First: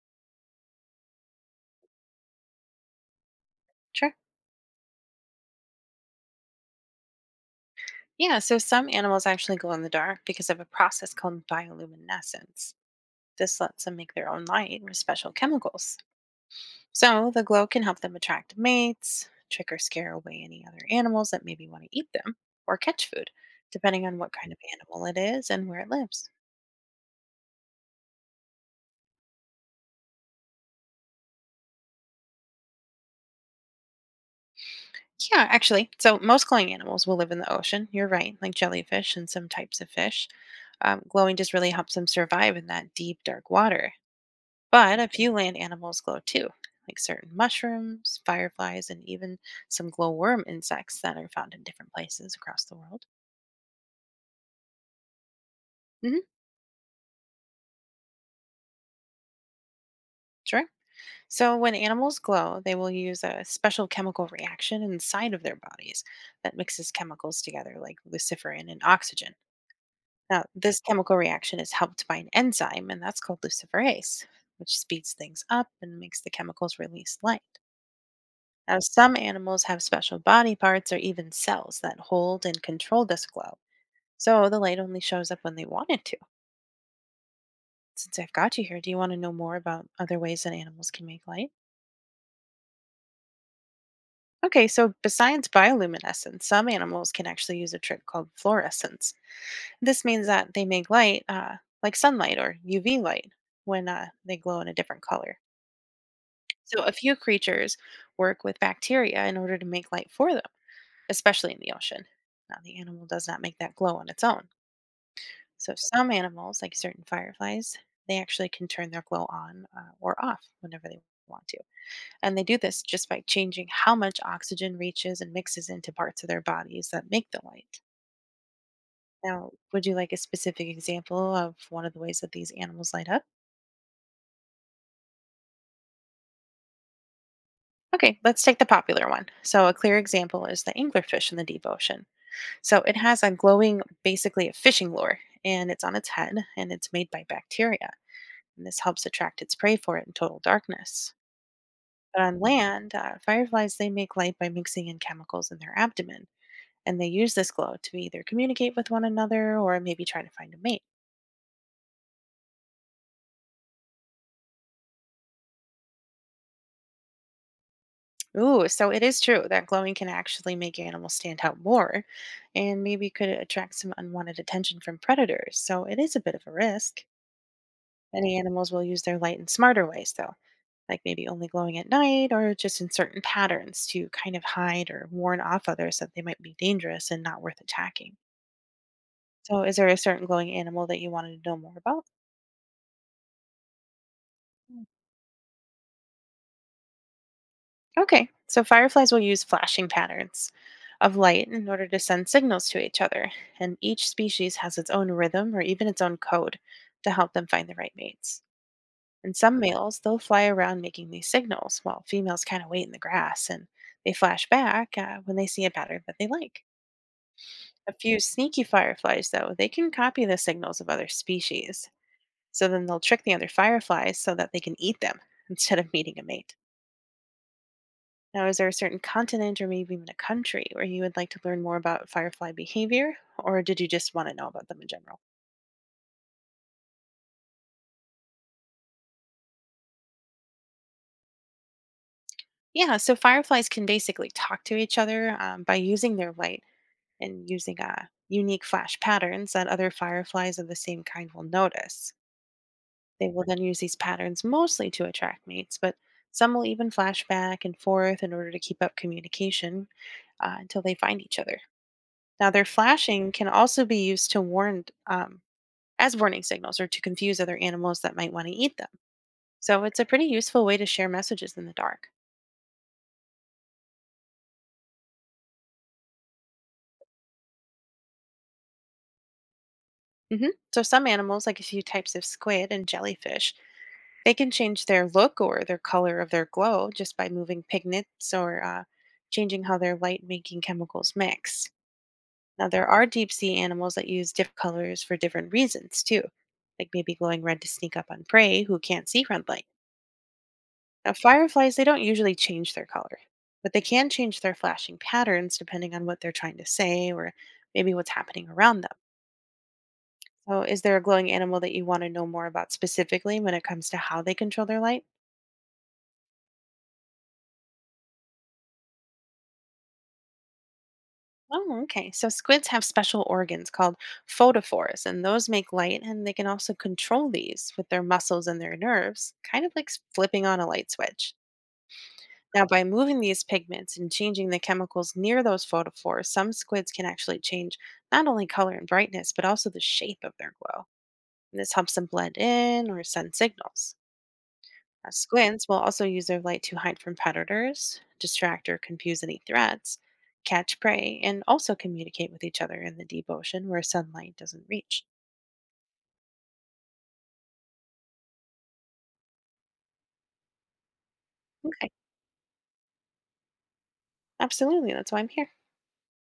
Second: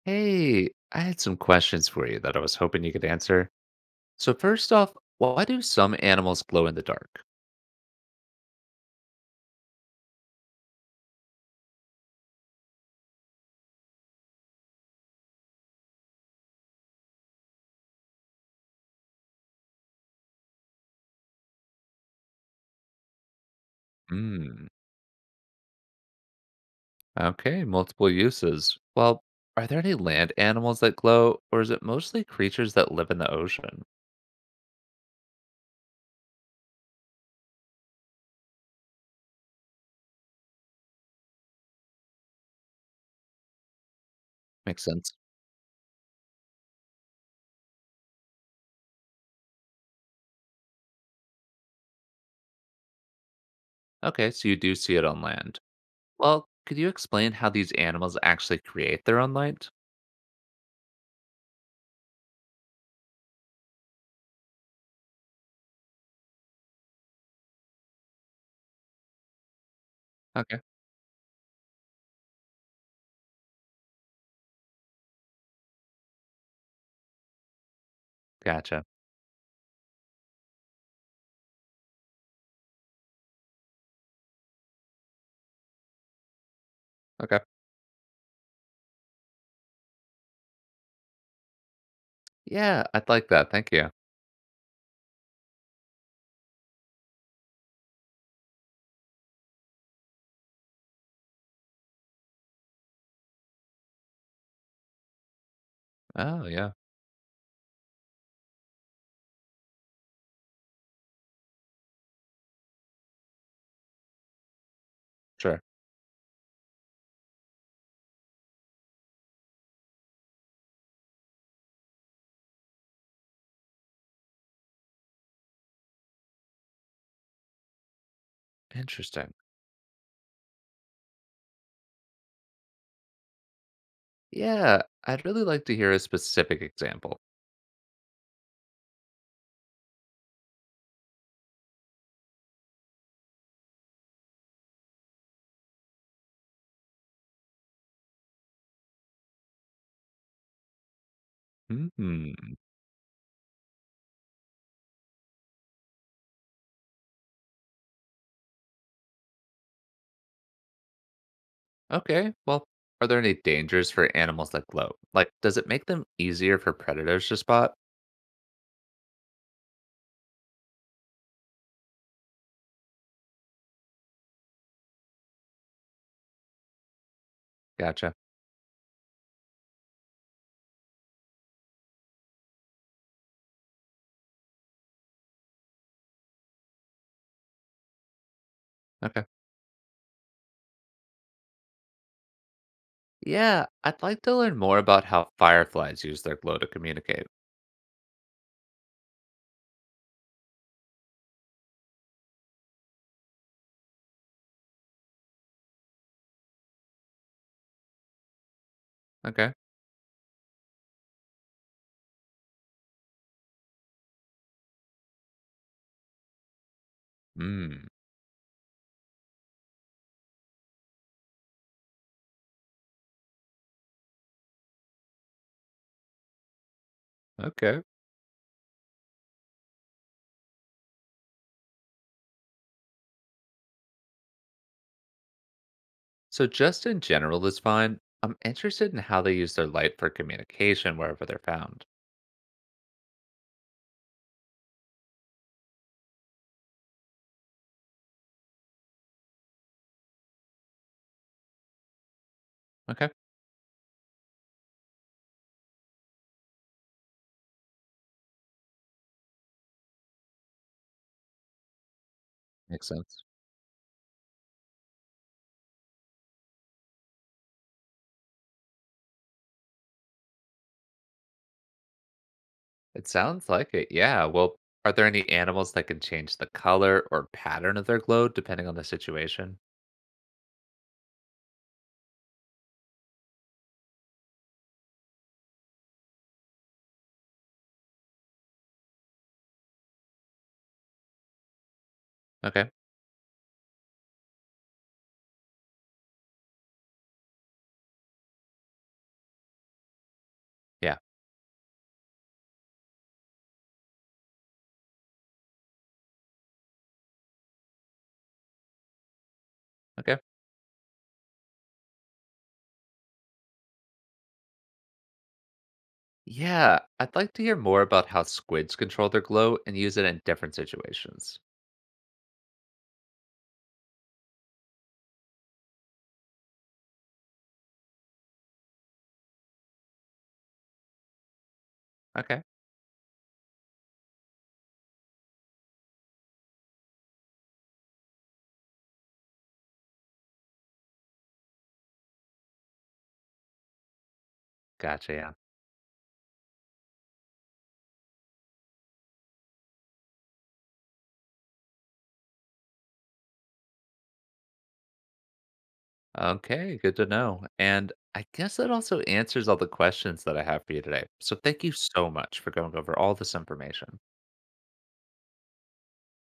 Hey, I had some questions for you that I was hoping you could answer. Sure. So, first off, why do some animals glow in the dark? Yeah, so some animals actually glow in the dark because of a process called bioluminescence. This lets them make their own light with special chemicals. So the glow can help them attract mates, trick or scare away any other animals that maybe want to eat them, or catch food, depending on what kind of Hmm. animal it is and where it lives. Okay, multiple uses. Well, are there any land animals that glow, or is it mostly creatures that live in the ocean? Yeah, actually, so most glowing animals will live in the ocean. You're right, like jellyfish and some types of fish. Glowing just really helps them survive in that deep, dark water. Makes But a sense. few land animals glow too, like certain mushrooms, fireflies, and even some glowworm insects that are found in different places across the world. Okay, so you do see it on land. Hmm. Well, could you explain how these animals actually create their own light? Sure. So when animals glow, they will use a special chemical reaction inside of their bodies that mixes chemicals together, like luciferin and oxygen. Now, Okay, this chemical reaction is helped by an enzyme, and that's called luciferase, which speeds things up and makes the chemicals release light. Now, gotcha. some animals have special body parts or even cells that hold and control this glow, so the light only shows up when they want it to. Okay. Since I've got you here, do you want to know more about other ways that animals can make light? Yeah, I'd like that. Thank you. Okay, so besides bioluminescence, some animals can actually use a trick called fluorescence. This means that they make light like sunlight or UV light when they glow in a different color. Oh, yeah, So, a few creatures work with bacteria in order to make light for them, especially in the ocean. Now, the animal does not make that glow on its own. sure. So some animals, like certain fireflies, they actually can turn their glow on or off whenever they want to. And they do this just by changing how much oxygen reaches and mixes into parts of their bodies that make the light. Interesting. Now, would you like a specific example of one of the ways that these animals light up? Yeah, I'd really like to hear a specific example. Okay, let's take the popular one. So, a clear example is the anglerfish in the deep ocean. So, it has a glowing, basically a fishing lure, and it's on its head, and it's made by bacteria. And this helps attract its prey for it in total darkness. But Hmm. on land, fireflies they make light by mixing in chemicals in their abdomen, and they use this glow to either communicate with one another or maybe try to find a mate. Okay. Well, are there any dangers for animals that glow? Like, does it make them easier for predators to spot? Ooh, so it is true that glowing can actually make animals stand out more, and maybe could attract some unwanted attention from predators. So it is a bit of a risk. Gotcha. Many animals will use their light in smarter ways, though, like maybe only glowing at night or just in certain patterns to kind of hide or warn off others that they might be dangerous and not worth attacking. Okay. So, is there a certain glowing animal that you wanted to know more about? Yeah, I'd like to learn more about how fireflies use their glow to communicate. Okay, so fireflies will use flashing patterns of light in order to send signals to each other, and each species has its own rhythm or even its own code to help them find the right mates. And Okay. some males, they'll fly around making these signals, while females kind of wait in the grass and they flash back when they see a pattern that they like. Hmm. A few sneaky fireflies, though, they can copy the signals of other species. So then they'll trick the other fireflies so that they can eat them instead of meeting a mate. Okay. Now, is there a certain continent or maybe even a country where you would like to learn more about firefly behavior, or did you just want to know about them in general? So, just in general is fine. I'm interested in how they use their light for communication wherever they're found. Yeah, so fireflies can basically talk to each other by using their light and using unique flash patterns that other fireflies of the same kind will notice. Okay. They will then use these patterns mostly to attract mates, but some will even flash back and forth in order to keep up communication until they find each other. Now, their Makes sense. flashing can also be used to warn as warning signals or to confuse other animals that might want to eat them. So it's a pretty useful way to share messages in the dark. It sounds like it. Yeah. Well, are there any animals that can change the color or pattern of their glow depending on the situation? Hmm. So some animals, like a few types of squid and jellyfish, they can change their look or their color of their glow just by moving pigments or changing how their light-making chemicals mix. Now Okay. there are deep sea animals that use different colors for different reasons too, like maybe glowing red to sneak up on prey who can't see red light. Yeah. Now, fireflies, they don't usually change their color, but they can change their flashing patterns depending on what they're trying to say or maybe what's happening around them. Okay, So, is there a glowing animal that you want to know more about specifically when it comes to how they control their light? Yeah, I'd like to hear more about how squids control their glow and use it in different situations. Oh, okay. So, squids have special organs called photophores, and those make light, and they can also control these with their muscles and their nerves, kind of like flipping on a light switch. Okay, Now, by moving these pigments and changing the chemicals near those photophores, some squids can actually change not only color and brightness, but also the shape of their glow. And this helps them blend in or send signals. Now, gotcha. Yeah. squids will also use their light to hide from predators, distract or confuse any threats, catch prey, and also communicate with each other in the deep ocean where sunlight doesn't reach. Okay, good to know. And I guess that also answers all the questions that I have for you today. So thank you Okay, so much for going over all this information. absolutely. That's why I'm here.